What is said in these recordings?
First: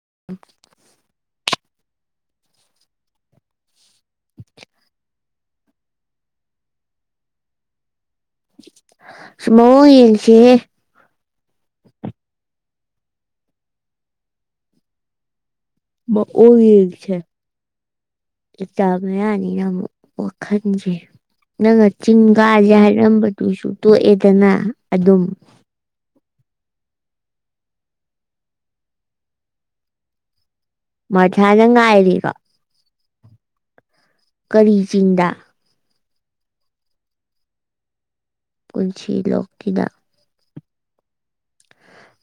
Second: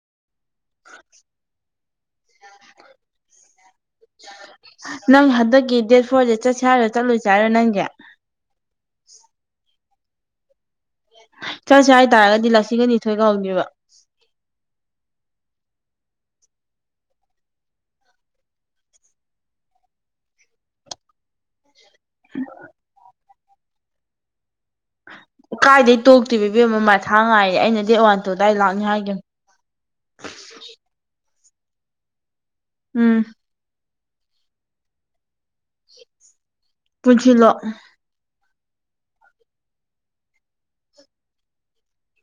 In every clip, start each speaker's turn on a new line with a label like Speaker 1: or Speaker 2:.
Speaker 1: [unintelligible]
Speaker 2: [unintelligible] ꯅꯪ ꯍꯟꯗꯛꯀꯤ ꯗꯦꯠ ꯐꯣꯔꯁꯦ ꯆꯠꯁ ꯍꯥꯏꯔꯣ ꯆꯠꯂꯨꯁꯦ ꯍꯥꯏꯔꯣ ꯅꯪꯁꯦ
Speaker 1: ꯃꯑꯣꯡ ꯌꯦꯡꯁꯤ
Speaker 2: ꯆꯠꯁꯤ ꯍꯥꯏꯇꯥꯔꯒꯗꯤ ꯂꯁꯤꯡꯒꯅꯤꯊꯣꯏꯒ ꯍꯧꯅꯦꯕ
Speaker 1: ꯑꯣ ꯏꯗꯕ ꯌꯥꯅꯤ ꯑꯩ ꯌꯥꯝ ꯋꯥꯈꯟꯁꯤ ꯅꯪꯉ ꯆꯤꯡꯒꯥꯥꯁꯦ ꯍꯥꯏꯔꯝꯕꯗꯨꯁꯨ ꯇꯣꯛꯑꯦꯗꯅ ꯑꯗꯨꯝ
Speaker 2: ꯀꯥꯏꯗꯩ ꯇꯣꯛꯇꯦ ꯑꯃꯥ ꯃꯊꯥꯥ ꯉꯥꯏꯔꯦ ꯑꯩꯅ ꯗꯦꯠ ꯋꯥꯟ ꯇꯨ ꯑꯗꯨꯏꯗ ꯂꯥꯛꯅꯤ ꯍꯥꯏꯒꯦ
Speaker 1: [unintelligible]
Speaker 2: ꯎꯝ
Speaker 1: ꯀꯔꯤ ꯆꯤꯟꯗꯥ
Speaker 2: ꯄꯨꯟꯁꯤꯂꯣꯛ
Speaker 1: ꯄꯨꯟꯁꯤ ꯂꯣꯛꯀꯤꯗ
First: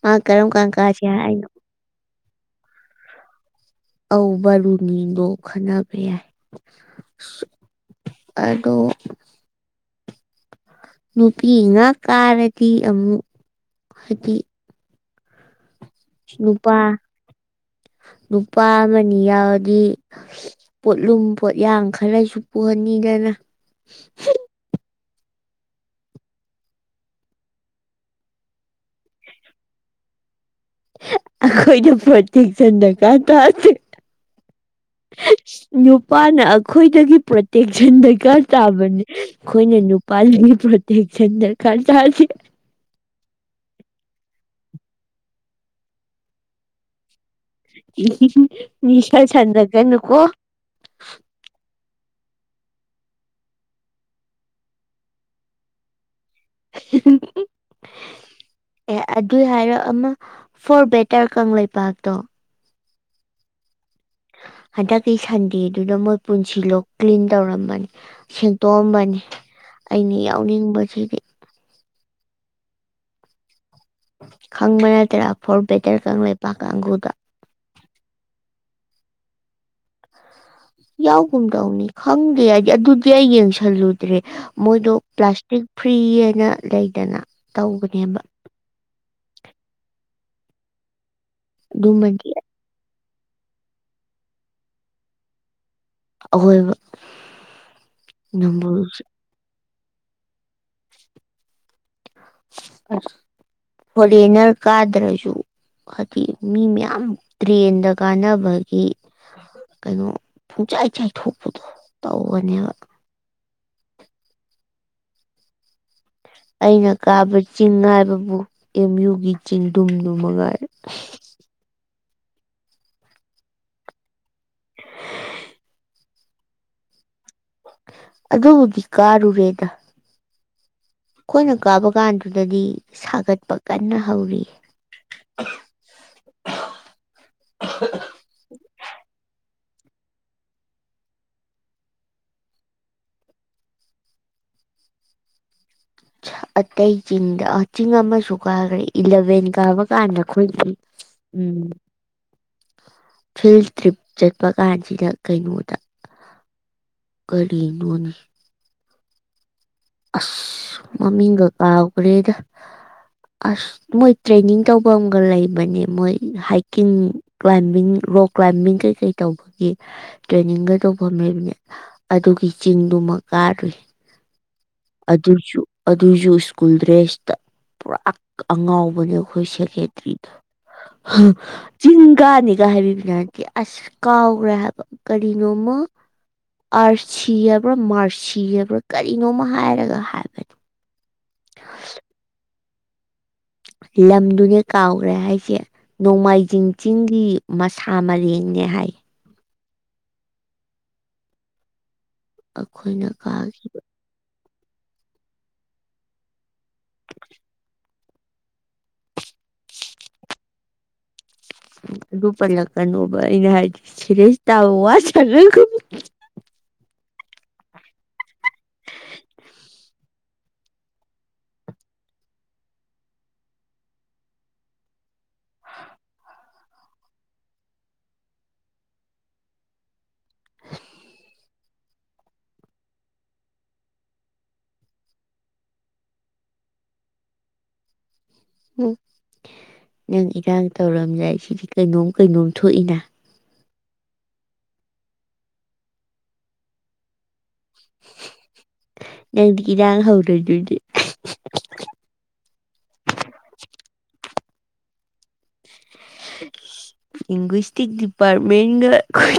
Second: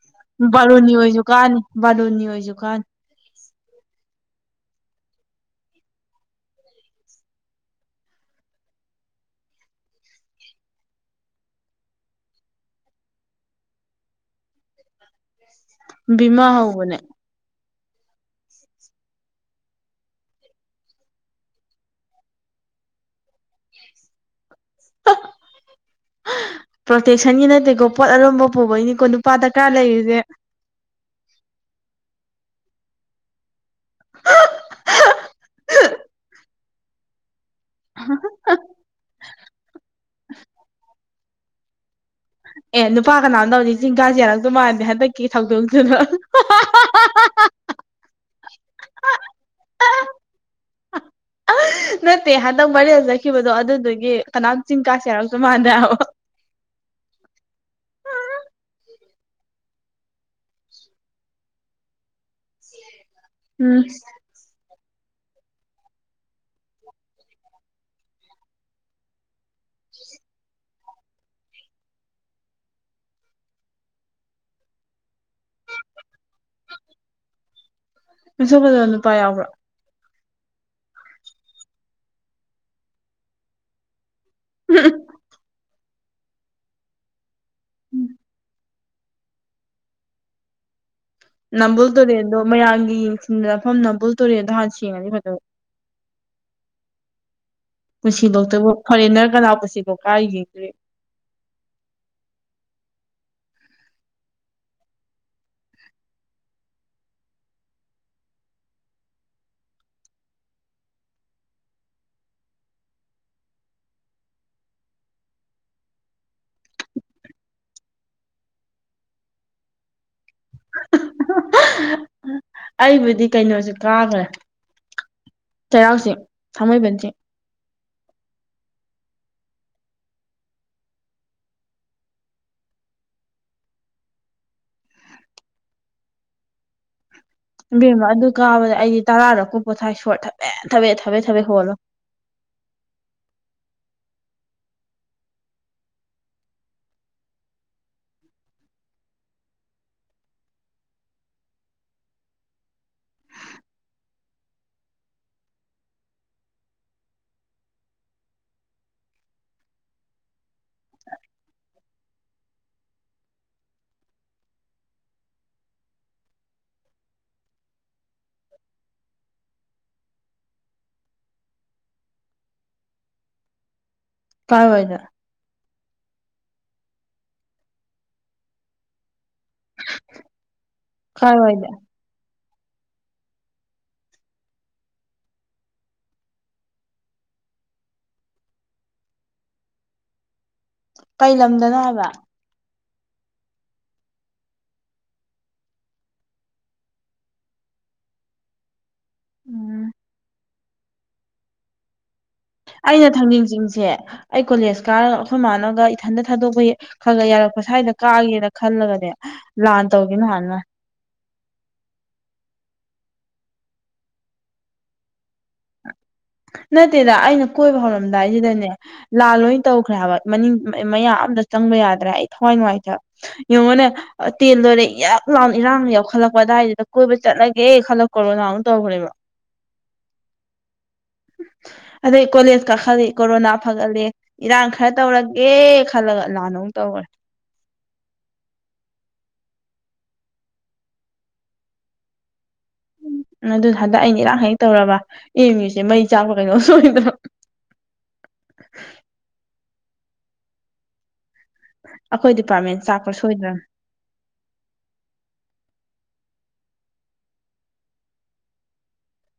Speaker 1: ꯃꯥ ꯀꯔꯝ ꯀꯥꯟ
Speaker 2: ꯕꯥꯔꯨꯅꯤ
Speaker 1: ꯀꯥꯁꯦ
Speaker 2: ꯑꯣꯏꯁꯨ
Speaker 1: ꯍꯥꯏꯅꯣ
Speaker 2: ꯀꯥꯅꯤ ꯕꯥꯔꯨꯅꯤ ꯑꯣꯏꯁꯨ ꯀꯥꯅꯤ
Speaker 1: ꯑꯧ ꯕꯥꯔꯨꯅꯤꯗꯣ ꯈꯟꯅꯕ ꯌꯥꯏ ꯑꯗꯣ ꯅꯨꯄꯤ ꯉꯥꯛ ꯀꯥꯔꯗꯤ ꯑꯃꯨꯛ ꯍꯥꯏꯗꯤ
Speaker 2: ꯕꯤꯃꯥ
Speaker 1: ꯅꯨꯄꯥ
Speaker 2: ꯍꯧꯕꯅꯦ
Speaker 1: ꯅꯨꯄꯥ ꯑꯃꯅꯤ ꯌꯥꯎꯔꯗꯤ ꯄꯣꯠꯂꯨꯝ ꯄꯣꯠꯌꯥꯡ ꯈꯔꯁꯨ ꯄꯨꯍꯟꯅꯤꯗ [unintelligible]
Speaker 2: [unintelligible] ꯄ꯭ꯔꯣꯇꯦꯛꯁꯟꯒꯤ ꯅꯠꯇꯦꯀꯣ ꯄꯣꯠ ꯑꯔꯨꯝꯕ ꯄꯨꯕꯒꯤꯅꯤꯀꯣ ꯅꯨꯄꯥꯗ ꯀꯔꯥ ꯂꯩꯔꯤꯁꯦ
Speaker 1: ꯑꯩꯈꯣꯏꯅ ꯄꯇꯦꯛꯆꯟ ꯗꯀꯥ ꯇꯗꯦ ꯅꯨꯄꯥꯅ ꯑꯩꯈꯣꯏꯗꯒꯤ ꯇꯦꯛꯁꯟ ꯗꯔꯀꯥꯔ ꯇꯥꯕꯅꯦ ꯑꯩꯈꯣꯏꯅ ꯅꯨꯄꯥꯒꯤ ꯄ꯭ꯔꯣꯇꯦꯛꯁꯟ ꯗꯔꯀꯥꯔ ꯇꯥꯗꯦ꯫
Speaker 2: ꯑꯦ ꯅꯨꯄꯥ ꯀꯅꯥꯝꯇ ꯍꯧꯖꯤꯛ ꯆꯤꯡ ꯀꯥꯖꯤ ꯌꯥꯔꯛꯇꯧ ꯃꯥꯟꯗꯦ ꯍꯟꯗꯛꯀꯤ ꯊꯧꯗꯣꯛꯇꯨꯗ꯫ [unintelligible]
Speaker 1: [unintelligible] ꯅꯤꯁꯥ ꯁꯥꯟꯅꯒꯅꯨꯀꯣ꯫
Speaker 2: ꯅꯠꯇꯦ ꯍꯟꯗꯛ ꯐꯥꯏꯔꯤꯜ ꯆꯠꯈꯤꯕꯗꯣ ꯑꯗꯨꯗꯨꯒꯤ ꯀꯅꯥꯝ ꯆꯤꯡ ꯀꯥꯥꯁꯦ ꯌꯥꯔꯛꯇꯧ ꯃꯥꯟꯗꯦ ꯍꯥꯏꯕ꯫
Speaker 1: ꯑꯦ ꯑꯗꯨꯏ ꯍꯥꯏꯔ ꯑꯃ ꯐꯣꯔ ꯕꯦꯇꯔ ꯀꯪꯂꯩꯄꯥꯛꯇꯣ
Speaker 2: ꯎꯝ꯫
Speaker 1: ꯍꯟꯗꯛꯀꯤ ꯁꯟꯗꯦꯗꯨꯗ ꯃꯣꯏ ꯄꯨꯟꯁꯤꯂꯣꯛ ꯀ꯭ꯂꯤꯟ ꯇꯧꯔꯝꯕꯅꯤ ꯁꯦꯡꯇꯣꯛꯑꯝꯕꯅꯤ꯫ ꯑꯩꯅ ꯌꯥꯎꯅꯤꯡꯕꯖꯤꯗꯤ꯫ ꯈꯪꯕ ꯅꯠꯇ꯭ꯔꯥ ꯐꯣꯔ ꯕꯦꯇꯔ ꯀꯪꯂꯩꯄꯥꯛ ꯀꯥꯡꯒꯨꯗꯣ꯫
Speaker 2: ꯃꯁꯛꯐꯖꯕ ꯅꯨꯄꯥ ꯌꯥꯎꯕ꯭ꯔꯥ꯫
Speaker 1: ꯌꯥꯎꯒꯨꯝ ꯇꯧꯅꯤ ꯈꯪꯗꯦ ꯑꯩꯗꯤ ꯑꯗꯨꯗꯤ ꯑꯩ ꯌꯦꯡꯁꯜꯂꯨ ꯗ꯭ꯔꯦ ꯃꯣꯏꯗꯣ ꯄ꯭ꯂꯥꯁꯇꯤꯛ ꯐ꯭ꯔꯤ ꯍꯥꯏꯅ ꯂꯩꯗꯅ ꯇꯧꯕꯅꯦꯕ꯫ [inaudible]
Speaker 2: ꯅꯝꯕꯨꯜ
Speaker 1: ꯑꯗꯨꯃꯗꯤ
Speaker 2: ꯇꯨꯔꯦꯜꯗꯣ ꯃꯌꯥꯝꯒꯤ ꯌꯦꯡꯁꯤꯟꯅꯐꯝ ꯅꯝꯕꯨꯜ ꯇꯨꯔꯦꯜꯗꯣ ꯍꯥꯟꯅ ꯁꯦꯡꯉꯗꯤ ꯐꯗꯧꯕ꯫
Speaker 1: ꯑꯍꯣꯏꯕ꯫
Speaker 2: ꯄꯨꯟꯁꯤꯂꯣꯛꯇꯕꯨ ꯐꯣꯔꯦꯟꯅꯔ ꯀꯅꯥꯕꯨ ꯄꯨꯟꯁꯤ ꯂꯣꯛ ꯀꯥꯔꯒ ꯌꯦꯡꯗꯣꯔꯤ
Speaker 1: ꯑꯁ ꯐꯣꯔꯦꯅꯔ ꯀꯥꯗ꯭ꯔꯁꯨ ꯈꯗꯤ ꯃꯤ ꯃꯌꯥꯝ ꯇ꯭ꯔꯦꯟꯗ ꯀꯥꯟꯅꯕꯒꯤ꯫ ꯀꯩꯅꯣ ꯄꯨꯡꯆꯥꯏ ꯆꯥꯏꯊꯣꯛꯄꯗꯣ ꯇꯧꯕꯅꯦꯕ꯫ ꯑꯩꯅ ꯀꯥꯕ ꯆꯤꯡ ꯍꯥꯏꯕꯕꯨ ꯑꯦꯝ ꯌꯨꯒꯤ ꯆꯤꯡꯗꯨꯝꯗꯨ ꯃꯉꯥꯏꯔꯦ꯫
Speaker 2: ꯑꯩꯕꯨꯗꯤ ꯀꯩꯅꯣꯖꯨ ꯀꯥꯒꯔꯦ꯫ ꯆꯦꯔꯥꯎ ꯆꯤꯡ ꯊꯥꯡꯃꯩꯕꯟ ꯆꯤꯡ꯫
Speaker 1: ꯑꯗꯨꯕꯨꯗꯤ ꯀꯥꯔꯨꯔꯦꯗ꯫ ꯈꯣꯏꯅ ꯀꯥꯕ ꯀꯥꯟꯗꯨꯗꯗꯤ ꯁꯥꯒꯠꯄ ꯀꯟꯅ ꯍꯧꯔꯤ꯫ [unintelligible]
Speaker 2: ꯏꯕꯦꯝꯃ ꯑꯗꯨ ꯀꯥꯕꯗ ꯑꯩꯗꯤ ꯇꯥꯔꯥꯔꯛꯄꯨ ꯄꯣꯊꯥꯏ ꯁꯣꯔ ꯊꯕꯦꯠ ꯊꯕꯦꯠ ꯊꯕꯦꯠ ꯊꯕꯦꯠ ꯍꯣꯜꯂ [inaudible]
Speaker 1: ꯑꯇꯩ ꯆꯤꯡꯗ ꯆꯤꯡ ꯑꯃꯁꯨ ꯀꯥꯒꯔꯦ ꯏꯂꯚꯦꯟ ꯀꯥꯕ ꯀꯥꯟꯗ ꯑꯩꯈꯣꯏ [unintelligible] ꯎꯝ꯫ ꯐꯤꯜ ꯇ꯭ꯔꯤꯞ ꯆꯠꯄ ꯀꯥꯟꯖꯤꯗ ꯀꯩꯅꯣꯗ꯫ ꯀꯔꯤꯅꯣꯅꯦ꯫ ꯑꯁ ꯃꯃꯤꯡꯒ ꯀꯥꯎꯒꯔꯦꯗ꯫ ꯑꯁ ꯃꯣꯏ ꯇ꯭ꯔꯦꯅꯤꯡ ꯇꯧꯕꯝꯒ ꯂꯩꯕꯅꯦ ꯃꯣꯏ ꯍꯥꯏꯀꯤꯡ ꯀ꯭ꯂꯥꯏꯝꯕꯤꯡ ꯔꯣꯛ ꯀ꯭ꯂꯥꯏꯝꯕꯤꯡ ꯀꯩꯀꯩ ꯇꯧꯕꯒꯤ ꯇ꯭ꯔꯦꯅꯤꯡꯒ ꯇꯧꯐꯝ ꯂꯩꯕꯅꯦ ꯑꯗꯨꯒꯤ ꯆꯤꯡꯗꯨ ꯃ ꯀꯥꯔꯨꯏ꯫
Speaker 2: ꯀꯥꯏꯋꯥꯏꯗ
Speaker 1: ꯑꯗꯨꯖꯨ ꯑꯗꯨꯖꯨ ꯁ꯭ꯀꯨꯜ ꯗ꯭ꯔꯦꯁꯇ ꯄꯨꯔꯥ ꯑꯉꯥꯎꯕꯅꯦ ꯑꯩꯈꯣꯏ ꯁꯦ ꯍꯦꯇꯔꯤꯗꯣ
Speaker 2: ꯀꯥꯏꯋꯥꯏꯗ
Speaker 1: ꯆꯤꯡꯀꯥꯅꯦ [unintelligible] ꯑꯥꯁ ꯀꯥꯎꯒꯔꯦ ꯍꯥꯏꯕ ꯀꯔꯤꯅꯣꯃ ꯑꯥꯔꯁꯤ ꯍꯥꯏꯕ꯭ꯔ ꯃꯥꯔꯁꯤ ꯍꯥꯏꯕ꯭ꯔꯥ ꯀꯔꯤꯅꯣꯃ ꯍꯥꯏꯔꯒ ꯍꯥꯏꯕꯅꯤ꯫
Speaker 2: ꯀꯩ ꯂꯝꯗꯅꯣ ꯍꯥꯏꯕ꯫
Speaker 1: ꯂꯝꯗꯨꯅꯦ ꯀꯥꯎꯒꯔꯦ ꯍꯥꯏꯖꯦ ꯅꯣꯡꯃꯥꯏꯖꯤꯡ ꯆꯤꯡꯒꯤ ꯃꯁꯥ ꯃꯔꯦꯡ ꯅꯦ ꯍꯥꯏ꯫
Speaker 2: ꯎꯝ ꯑꯩꯅ
Speaker 1: ꯑꯩꯈꯣꯏꯅ ꯀꯥꯈꯤ
Speaker 2: ꯊꯪꯖꯤꯡꯆꯤꯡꯁꯦ ꯑꯩ ꯀꯣꯂꯦꯖ ꯀꯥꯔ ꯑꯩꯈꯣꯏ ꯃꯥꯟꯅꯒ ꯏꯊꯟꯇ ꯊꯥꯗꯣꯛꯄ ꯈꯒ ꯌꯥꯔꯛꯄ ꯁ꯭ꯋꯥꯏꯗ ꯀꯥꯒꯦꯅ ꯈꯜꯂꯒꯅꯦ ꯂꯥꯟ ꯇꯧꯒꯤꯝꯅ ꯍꯥꯟꯃꯥꯟ꯫ [inaudible]
Speaker 1: ꯑꯗꯨ ꯄꯜꯂꯛꯀꯅꯣꯕ ꯑꯩꯅ ꯍꯥꯏꯗꯤ ꯁꯦꯔꯦꯁ ꯇꯥꯕ ꯋꯥ ꯁꯥꯅꯒꯨꯝꯖꯤ꯫
Speaker 2: ꯅꯠꯇꯦꯗ ꯑꯩꯅ ꯀꯣꯏꯕ ꯍꯧꯔꯝꯗꯥꯏꯖꯤꯗꯅꯦ ꯂꯥꯟ ꯂꯣꯏ ꯇꯧꯒ꯭ꯔꯦ ꯍꯥꯏꯕ ꯃꯅꯤꯡ ꯃ ꯃꯌꯥꯝ ꯑꯝꯗ ꯆꯪꯕ ꯌꯥꯗ꯭ꯔ ꯑꯩ ꯊꯋꯥꯏ ꯅꯨꯡꯉꯥꯏꯇ ꯌꯦꯡꯉꯣꯅꯦ ꯇꯦꯜ ꯂꯣꯏꯔꯦ ꯌꯛ ꯂꯥꯎꯅ ꯏꯔꯥꯡ ꯌꯥꯎꯈꯠꯂꯛꯄ ꯀꯗꯥꯏꯗꯨꯗ ꯀꯣꯏꯕ ꯆꯠꯂꯒꯦ ꯈꯜꯂꯛꯀꯔꯣ ꯅꯅꯥꯎ ꯇꯧꯈ꯭ꯔꯦꯕ [unintelligible] ꯑꯗꯩ ꯀꯣꯂꯦꯖ ꯀꯥꯈꯠꯂꯤ ꯀꯣꯔꯣꯅꯥ ꯐꯒꯠꯂꯦ ꯏꯔꯥꯡ ꯈꯔ ꯇꯧꯔꯒꯦ ꯈꯜꯂꯒ ꯂꯥꯟ ꯃꯨꯛ ꯇꯧꯒꯔꯦ [inaudible]
Speaker 1: ꯎꯝ ꯅꯪ ꯏꯔꯥꯡ ꯇꯧꯔꯝꯗꯥꯏ ꯁꯤꯗꯤ ꯀꯩꯅꯣꯝ ꯀꯩꯅꯣꯝ ꯊꯣꯛꯏꯅ
Speaker 2: ꯑꯗꯨ ꯍꯟꯗꯛ ꯑꯩꯅ ꯏꯔꯥꯡ ꯍꯦꯛ ꯇꯧꯔꯕ ꯑꯦꯝ ꯌꯨ ꯁꯦ ꯃꯩ ꯆꯥꯛꯄ ꯀꯩꯅꯣꯝ ꯁꯣꯏꯗ꯭ꯔꯝ
Speaker 1: ꯅꯪꯗꯤ ꯏꯔꯥꯡ ꯍꯧꯔꯣꯏꯗꯣꯏꯅꯦ
Speaker 2: ꯑꯩꯈꯣꯏ ꯗꯤꯄꯥꯔꯠꯃꯦꯟ ꯆꯥꯛꯄ꯭ꯔꯥ ꯁꯣꯏꯗ꯭ꯔꯕ
Speaker 1: ꯂꯤꯡꯒꯨꯁꯇꯤꯛ ꯗꯤꯄꯥꯔꯃꯦꯟꯒ ꯈꯣꯏ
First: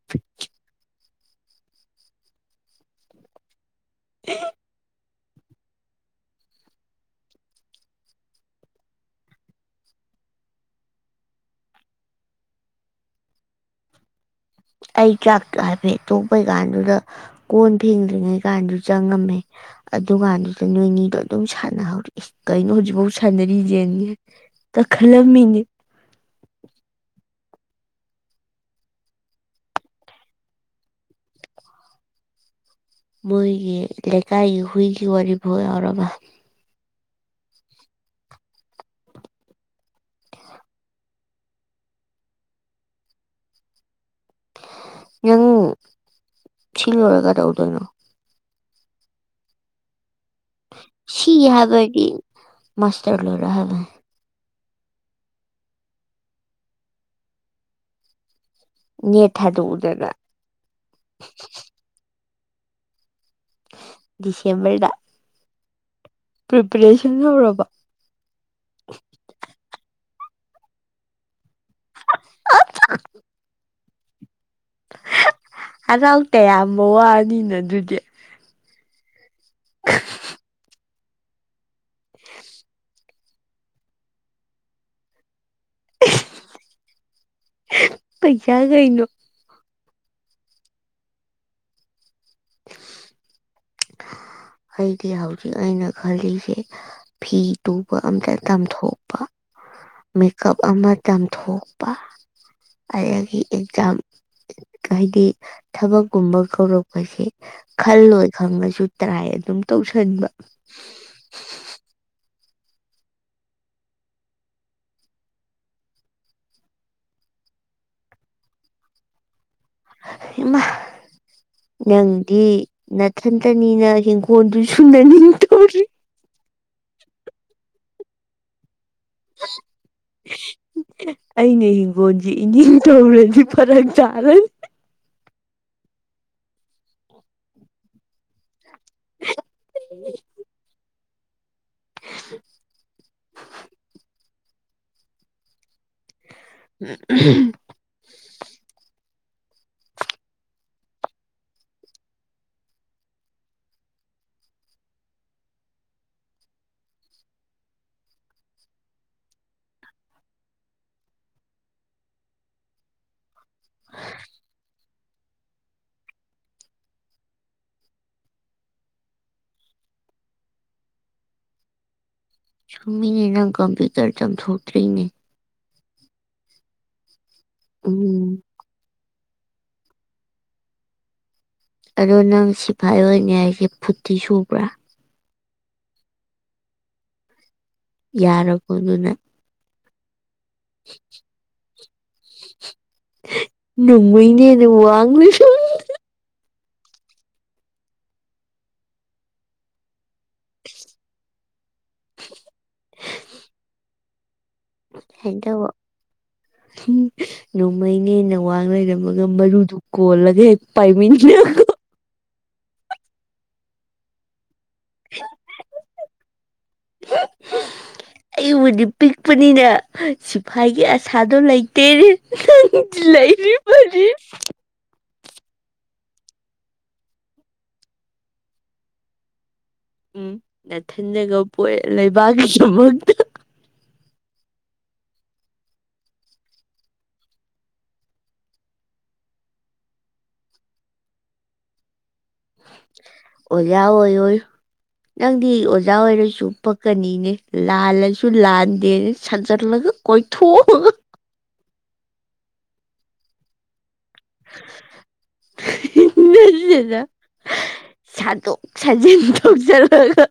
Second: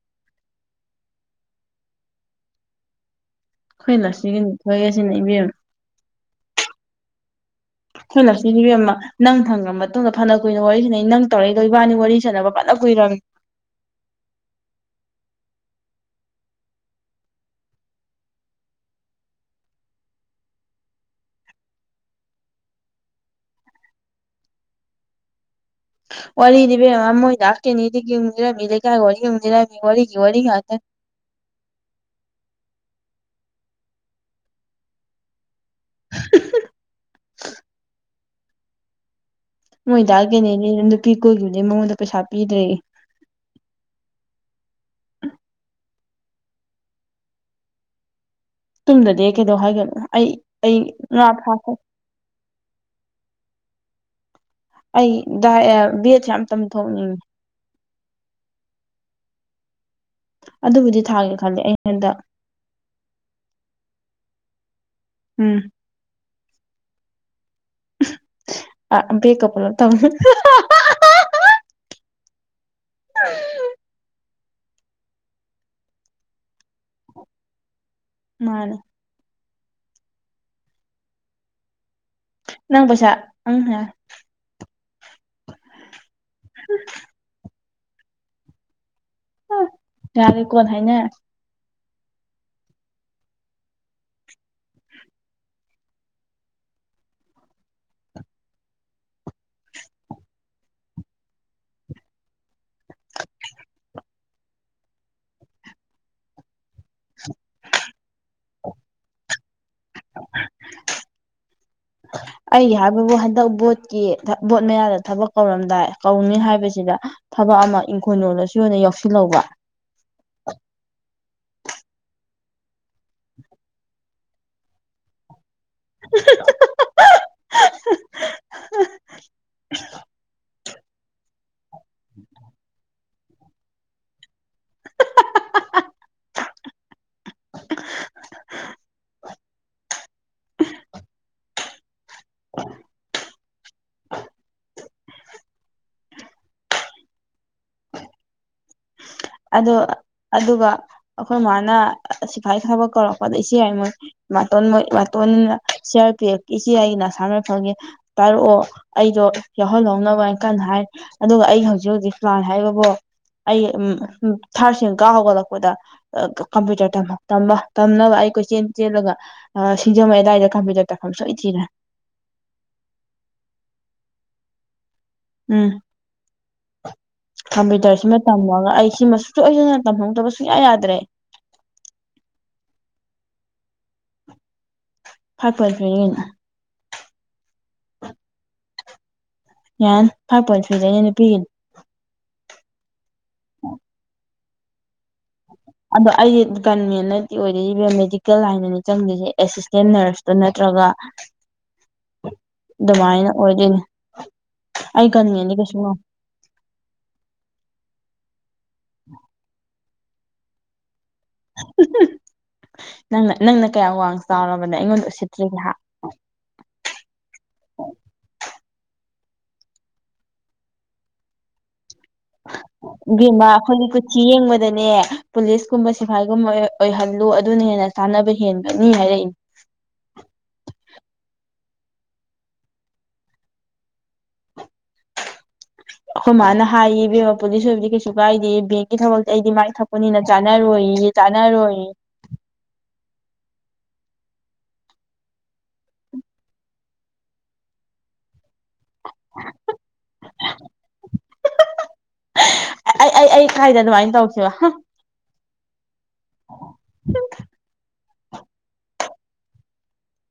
Speaker 2: [inaudible] ꯑꯩꯈꯣꯏ ꯂꯁꯤꯗꯤ [unintelligible] ꯏꯕꯦꯝꯃꯥ ꯑꯩꯈꯣꯏ ꯂꯛꯁꯃꯤꯗꯤ ꯏꯕꯦꯝꯃꯥ ꯅꯪ ꯊꯝꯈ꯭ꯔ ꯃꯇꯨꯡꯗ ꯐꯅ ꯀꯨꯏꯅ ꯋꯥꯔꯤ ꯁꯥꯟꯅꯩ ꯅꯪ ꯇꯧꯔꯛꯏꯗꯣ ꯏꯕꯥꯅꯤ ꯋꯥꯔꯤ ꯁꯥꯟꯅꯕ ꯐꯅ ꯐꯥꯅ ꯀꯨꯏꯔꯝꯅꯤ
Speaker 1: ꯑꯩ ꯆꯥꯛꯇꯣ ꯍꯥꯏꯐꯦꯠ ꯇꯣꯛꯄꯩ ꯀꯥꯟꯗꯨꯗ ꯀꯣꯟ ꯊꯦꯡꯗ꯭ꯔꯤꯉꯩ ꯀꯥꯟꯗꯨ ꯆꯪꯉꯝꯃꯦ ꯑꯗꯨꯀꯥꯟꯗꯨꯗ ꯅꯣꯏꯅꯤꯗꯣ ꯑꯗꯨꯝ ꯁꯥꯟꯅꯍꯧꯔꯤ ꯀꯩꯅꯣ ꯍꯧꯖꯤꯛꯐꯥꯎ ꯁꯥꯟꯅꯔꯤꯖꯦꯅ ꯇꯥ ꯈꯜꯂꯝ ꯃꯤꯅꯦ
Speaker 2: [unintelligible] ꯋꯥꯔꯤꯗꯤ ꯏꯕꯦꯝꯃꯥ ꯃꯣꯏ ꯗꯥ ꯀꯦꯅꯦꯗꯤꯒꯤ ꯃꯨꯛ ꯂꯤꯔꯝꯃꯤ ꯂꯩꯀꯥꯏ ꯋꯥꯔꯤ ꯑꯃꯨꯛ ꯂꯤꯔꯝꯃꯤ ꯋꯥꯔꯤ ꯋꯥꯔꯤ ꯉꯥꯇꯅꯤ [inaudible]
Speaker 1: ꯃꯣꯏꯒꯤ ꯂꯩꯀꯥꯏꯒꯤ ꯍꯨꯏꯒꯤ ꯋꯥꯔꯤꯕꯣꯛ ꯌꯥꯎꯔꯕ
Speaker 2: ꯃꯣꯏ ꯗꯥ ꯀꯦꯅꯦꯗꯤ ꯅ ꯅꯨꯄꯤ ꯀꯣꯏꯈꯤꯕꯗꯩ ꯃꯉꯣꯟꯗ ꯄꯩꯁꯥ ꯄꯤꯗ꯭ꯔꯦꯌꯦ
Speaker 1: ꯅꯪ ꯁꯤ ꯂꯣꯏꯔ ꯀꯩꯗꯧ ꯗꯣꯏꯅꯣ
Speaker 2: ꯇꯨꯝꯗꯗꯤ ꯑꯩ ꯀꯩꯗꯧ ꯍꯥꯏꯒꯅꯨ ꯑꯩ ꯑꯩ ꯉꯥ
Speaker 1: ꯁꯤ
Speaker 2: ꯐꯥꯆꯠ
Speaker 1: ꯍꯥꯏꯕꯗꯤ ꯃꯥꯁꯇꯔ ꯂꯣꯏꯔ ꯍꯥꯏꯕꯅꯤ
Speaker 2: ꯑꯩ ꯗ ꯑꯦ ꯕꯤ ꯑꯦꯠ ꯁꯦ ꯌꯥꯝ ꯇꯝ ꯊꯣꯛꯅꯤꯡꯉꯤ
Speaker 1: ꯅꯦꯠ ꯊꯥꯗꯨꯛꯎ
Speaker 2: ꯑꯗꯨꯕꯨꯗꯤ ꯊꯥꯒꯦ ꯈꯜꯂꯦ ꯑꯩ ꯍꯟꯗꯛ
Speaker 1: ꯗꯤꯁꯦꯝꯕꯔꯗ
Speaker 2: ꯎꯝ
Speaker 1: ꯄ꯭ꯔꯤꯄꯦꯔꯦꯁꯟ ꯍꯧꯔꯕꯣ
Speaker 2: ꯑ ꯕꯦꯛꯀ ꯄꯨꯂꯞ ꯇꯧ
Speaker 1: [unintelligible]
Speaker 2: [unintelligible]
Speaker 1: ꯍꯔꯥꯎ ꯇꯌꯥꯝꯕ ꯋꯥꯅꯤꯅ ꯑꯗꯨꯗꯤ
Speaker 2: ꯃꯥꯟꯅꯦ ꯅꯪ ꯄꯩꯁꯥ ꯑꯝ ꯍꯌꯥ
Speaker 1: ꯄꯩꯁꯥ ꯀꯩꯅꯣ
Speaker 2: ꯌꯥꯔꯦ ꯀꯣꯟꯅ ꯍꯥꯏꯅꯔꯁꯤ
Speaker 1: ꯑꯩꯗꯤ ꯍꯧꯖꯤꯛ ꯑꯩꯅ ꯈꯜꯂꯤꯁꯦ ꯐꯤ ꯇꯨꯕ ꯑꯝꯇ ꯇꯝꯊꯣꯛꯄ ꯃꯦꯛ ꯑꯞ ꯑꯃ ꯇꯝꯊꯣꯛꯄ ꯑꯩꯗꯒꯤ ꯑꯦꯛꯖꯥꯝ ꯍꯥꯏꯗꯤ ꯊꯕꯛꯀꯨꯝꯕ ꯀꯧꯔꯛ ꯄꯁꯦ ꯈꯜꯂꯣꯏ ꯈꯪꯉꯁꯨ ꯇ꯭ꯔꯥꯏ ꯑꯗꯨꯝ ꯇꯧꯁꯟꯕ
Speaker 2: ꯑꯩꯒꯤ ꯍꯥꯏꯕꯕꯨ ꯍꯟꯗꯛ ꯕꯣꯠꯀꯤ ꯕꯣꯠ ꯃꯌꯥꯗ ꯊꯕꯛ ꯀꯧꯔꯝꯗꯥꯏ ꯀꯧꯅꯤ ꯍꯥꯏꯕꯁꯤꯗ ꯊꯕꯛ ꯑꯃ ꯏꯪꯈꯣꯜ ꯂꯣꯜꯂꯁꯨ ꯌꯣꯟꯅ ꯌꯥꯎꯁꯤꯜꯍꯧꯕ
Speaker 1: ꯗꯤ ꯅꯊꯟꯇꯅꯤꯅ ꯍꯤꯡꯈꯣꯜꯗꯨꯁꯨ ꯅꯅꯤꯡ ꯇꯧꯔꯤ [unintelligible] ꯑꯩꯅ ꯍꯤꯡꯒꯣꯜꯁꯤ ꯏꯅꯤꯡ ꯊꯧꯔꯗꯤ ꯐꯔꯛ ꯇꯥꯔꯅꯤ
Speaker 2: [unintelligible]
Speaker 1: [unintelligible] [unintelligible] [unintelligible]
Speaker 2: ꯑꯗꯨ ꯑꯗꯨꯒ ꯑꯩꯈꯣꯏ ꯃꯥꯅ ꯁꯤꯐꯥꯏ ꯊꯕꯛ ꯀꯧꯔꯛꯄꯗ ꯏꯆꯦꯌꯥꯏꯃ ꯃꯇꯣꯟ ꯃꯇꯣꯟꯅ ꯁꯤ ꯑꯥꯔ ꯄꯤ ꯑꯦꯐꯀꯤ ꯆꯦ ꯑꯩꯅ ꯑꯁꯥꯝ ꯔꯥꯏꯐꯜꯒꯤ ꯇꯥꯔꯛꯑꯣ ꯑꯩꯗꯣ ꯌꯥꯎꯍꯜꯍꯧꯅꯕ ꯍꯥꯏꯅ ꯀꯟꯅ ꯍꯥꯏ ꯑꯗꯨꯒ ꯑꯩ ꯍꯧꯖꯤꯛ ꯍꯧꯖꯤꯛ ꯐꯥꯥꯟ ꯍꯥꯏꯕꯕꯨ ꯑꯩ ꯎꯝ ꯊꯥꯔꯁꯤ ꯀ ꯍꯧꯒꯠꯂꯛꯄꯗ ꯀꯝꯄ꯭ꯌꯨꯇꯔ ꯇꯝꯅꯕ ꯑꯩ ꯀꯣꯏꯆꯦꯟ ꯆꯦꯜꯂꯒ ꯑꯥ ꯀ ꯑꯗꯨꯗꯥꯏꯗ ꯀꯝꯄ꯭ꯌꯨꯇꯔ ꯇꯛꯐꯝ ꯁꯣꯏ ꯊꯤꯔꯦ
Speaker 1: ꯁꯃꯤꯅꯤ ꯅꯪ ꯀꯝꯄꯨꯇꯔꯗ ꯇꯝꯊꯣꯛꯇꯣꯏꯅꯤ
Speaker 2: ꯎꯝ ꯀꯝꯄ꯭ꯌꯨꯇꯔꯁꯤꯃ
Speaker 1: ꯎꯝ
Speaker 2: ꯇꯝꯃꯒ ꯑꯩ ꯁꯤꯃꯁꯨ ꯑꯩꯗꯅ ꯇꯝꯍꯧꯗꯕ ꯁꯨꯡꯌꯥ ꯌꯥꯗ꯭ꯔꯦ
Speaker 1: ꯑꯗꯣ ꯅꯪ ꯁꯤꯐꯥꯏ ꯑꯣꯏꯅꯤ ꯍꯥꯏꯁꯦ ꯐꯨꯠꯇꯤ ꯁꯨꯕ꯭ꯔꯥ
Speaker 2: ꯐꯥꯛꯄꯠ ꯊꯔꯤꯅꯤ ꯀꯩꯅꯣ
Speaker 1: ꯌꯥꯔꯕꯣ ꯗꯨꯅꯥ
Speaker 2: ꯌꯥꯟꯅꯤ ꯐ꯭ꯥꯏꯞ ꯄꯣꯏꯟ ꯊꯔꯤ ꯅꯦ ꯅꯨꯄꯤꯒꯤꯅꯤ
Speaker 1: ꯅꯣꯡꯃꯩꯅ ꯍꯦꯟꯅ ꯋꯥꯡ ꯂꯩꯔꯝꯃꯦ
Speaker 2: ꯑꯗꯣ ꯑꯩ ꯀꯟꯦꯅꯠꯇꯗꯤ ꯑꯣꯏꯗꯣꯏꯔꯤꯕ ꯃꯦꯗꯤꯀꯦꯜ ꯂꯥꯏꯟꯗꯅꯤ ꯆꯪꯗꯣꯏꯁꯦ ꯑꯦꯁꯤꯁꯇꯦꯟ ꯅꯔꯁꯇꯨ ꯅꯠꯇ꯭ꯔꯒ ꯑꯗꯨꯃꯥꯏꯅ ꯑꯣꯏꯗꯣꯏꯅꯦ ꯑꯩ ꯀꯟꯉꯦꯗꯤ ꯀꯩꯁꯨ
Speaker 1: ꯅꯣꯡꯃꯩꯅꯦ ꯅꯋꯥꯡ ꯂꯩꯔꯝꯃꯒ ꯃꯔꯨꯗꯨ ꯀꯣꯜꯂꯒꯦ ꯄꯥꯏꯃꯤ
Speaker 2: ꯅꯪꯅ ꯅꯪꯅ ꯀꯌꯥꯝ ꯋꯥꯡ ꯆꯥꯎꯔꯕ ꯅꯦ ꯑꯩꯉꯣꯟꯗ ꯎꯁꯤꯠꯇ꯭ꯔꯤꯅꯣ ꯍꯥ
Speaker 1: ꯄꯤꯛꯄꯅꯤꯅꯦ ꯁꯤꯐꯥꯏꯒꯤ ꯑꯁꯥꯗꯣ ꯂꯩ
Speaker 2: ꯏꯕꯦꯝꯃ ꯑꯩꯈꯣꯏꯒꯤ ꯀꯨꯠꯊꯤ ꯌꯦꯡꯕꯗꯅꯦ ꯄꯨꯂꯤꯁꯀꯨꯝꯕ ꯁꯤꯐꯥꯏꯒꯨꯝꯕ ꯑꯣꯏꯍꯜꯂꯨ ꯑꯗꯨꯅ ꯍꯦꯟꯅ ꯆꯥꯟꯅꯕ ꯍꯦꯟꯒꯅꯤ ꯍꯥꯏꯔꯛꯏ
Speaker 1: ꯎꯝ ꯅꯥꯊꯟꯗꯒ ꯄꯣꯛꯑꯦ ꯂꯩꯕꯥꯛꯀꯤꯁꯨꯃꯛꯇ
Speaker 2: [inaudible] ꯑꯩꯈꯣꯏ ꯃꯥꯅ ꯍꯥꯏꯌꯦ ꯏꯕꯦꯝꯕꯥꯄꯨꯗꯤ ꯁꯣꯏꯕꯗꯤ ꯀꯩꯁꯨ ꯀꯥꯏꯗꯦ ꯕꯦꯡꯀꯤ ꯊꯕꯛꯇꯤ ꯑꯩꯗꯤ ꯃꯥꯏ ꯊꯛꯄꯅꯤꯅ ꯆꯥꯅꯔꯣꯏꯏ ꯆꯅꯔꯣꯏ
Speaker 1: ꯑꯣ ꯌꯥ ꯑꯣꯏꯣꯌꯣꯌꯣ ꯅꯪꯗꯤ ꯑꯣꯖꯥ ꯑꯣꯏꯔꯁꯨ ꯄꯛꯀꯅꯤꯅꯦ ꯂꯥꯜꯂꯁꯨ ꯂꯥꯟꯗꯦꯅ ꯁꯟꯖꯠꯂꯒ ꯀꯣꯏꯊꯣꯒ
Speaker 2: ꯑꯩ ꯑꯩ ꯑꯩ ꯀꯥꯏꯗ ꯑꯗꯨꯃꯥꯏꯅ ꯇꯧꯈꯤꯕꯈꯤꯕ
Speaker 1: ꯗ ꯁꯥꯠꯇꯣꯛ ꯁꯥꯖꯤꯟ ꯇꯣꯛꯆꯔꯛꯒ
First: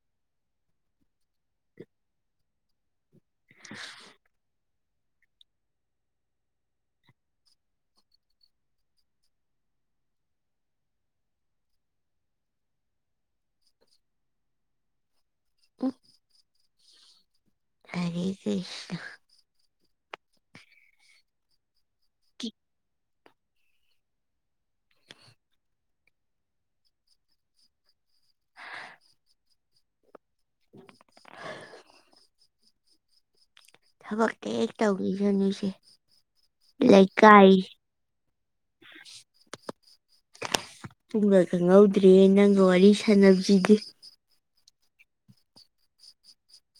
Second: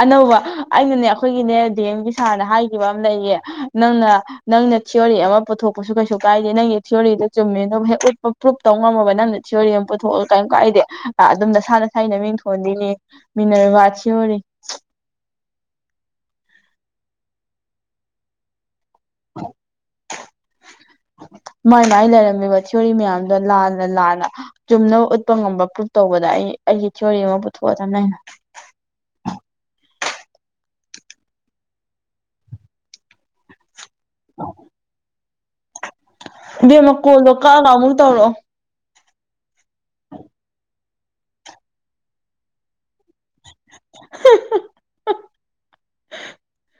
Speaker 2: ꯑꯅꯧꯕ ꯑꯩꯅꯅꯦ ꯑꯩꯈꯣꯏꯒꯤꯅꯦ ꯗꯤ ꯑꯦꯝꯒꯤ ꯁꯥꯔꯅ ꯍꯥꯏꯈꯤꯕ ꯑꯃ ꯂꯩꯌꯦ ꯅꯪꯅ ꯅꯪꯅ ꯊꯤꯌꯣꯔꯤ ꯑꯃ ꯄꯨꯊꯣꯛꯄꯁꯨ ꯀꯩꯁꯨ ꯀꯥꯏꯗꯦ ꯅꯪꯒꯤ ꯊꯤꯑꯣꯔꯤꯗꯨ ꯆꯨꯝꯃꯦ ꯑꯗꯨꯕꯨ ꯍꯦꯛ ꯎꯠꯄ ꯄ꯭ꯔꯨꯞ ꯇꯧ ꯉꯝꯃꯕ ꯅꯪꯅ ꯊꯤꯑꯣꯔꯤ ꯄꯨꯊꯣꯛ ꯀꯩꯝ ꯀꯥꯏꯗꯦ ꯑꯗꯨꯝ ꯅꯁꯥ ꯅ ꯁꯥꯏꯅ ꯃꯤꯡ ꯊꯣꯟꯗꯣꯏꯅꯤ ꯃꯤꯅꯔꯦꯕ ꯊꯤ ꯌꯣꯔꯤ
Speaker 1: ꯎꯝ ꯍꯔꯦꯀꯔꯤꯁꯅꯥ
Speaker 2: [unintelligible] ꯃꯥꯏꯃꯥꯏ ꯂꯩꯔꯝꯃꯤꯕ ꯊꯤꯑꯣꯔꯤ ꯃꯌꯥꯝꯗꯣ ꯂꯥꯟꯅ ꯂꯥꯟꯅ ꯆꯨꯝꯅꯕ ꯎꯠꯄ ꯉꯝꯕ ꯄ꯭ꯔꯨꯚ ꯇꯧꯕꯗ ꯑꯩ ꯑꯩ ꯑꯩꯒꯤ ꯊꯤꯑꯣꯔꯤ ꯑꯃ ꯄꯨꯊꯣꯛꯑꯗꯅ ꯑꯩꯅ
Speaker 1: ꯊꯕꯛꯇ ꯍꯦꯛ ꯇꯧꯈꯤꯁꯅꯨꯁꯦ
Speaker 2: ꯏꯕꯦꯝꯃ ꯀꯣꯜꯗꯣ ꯀꯛꯒ ꯑꯃꯨꯛ ꯇꯧꯔꯣ
Speaker 1: ꯄꯨꯡꯒ ꯈꯪꯍꯧꯗ꯭ꯔꯦ ꯅꯪꯒ ꯋꯥꯔꯤ ꯁꯥꯟꯅꯕꯁꯤꯗꯤ
Speaker 2: [unintelligible] [inaudible]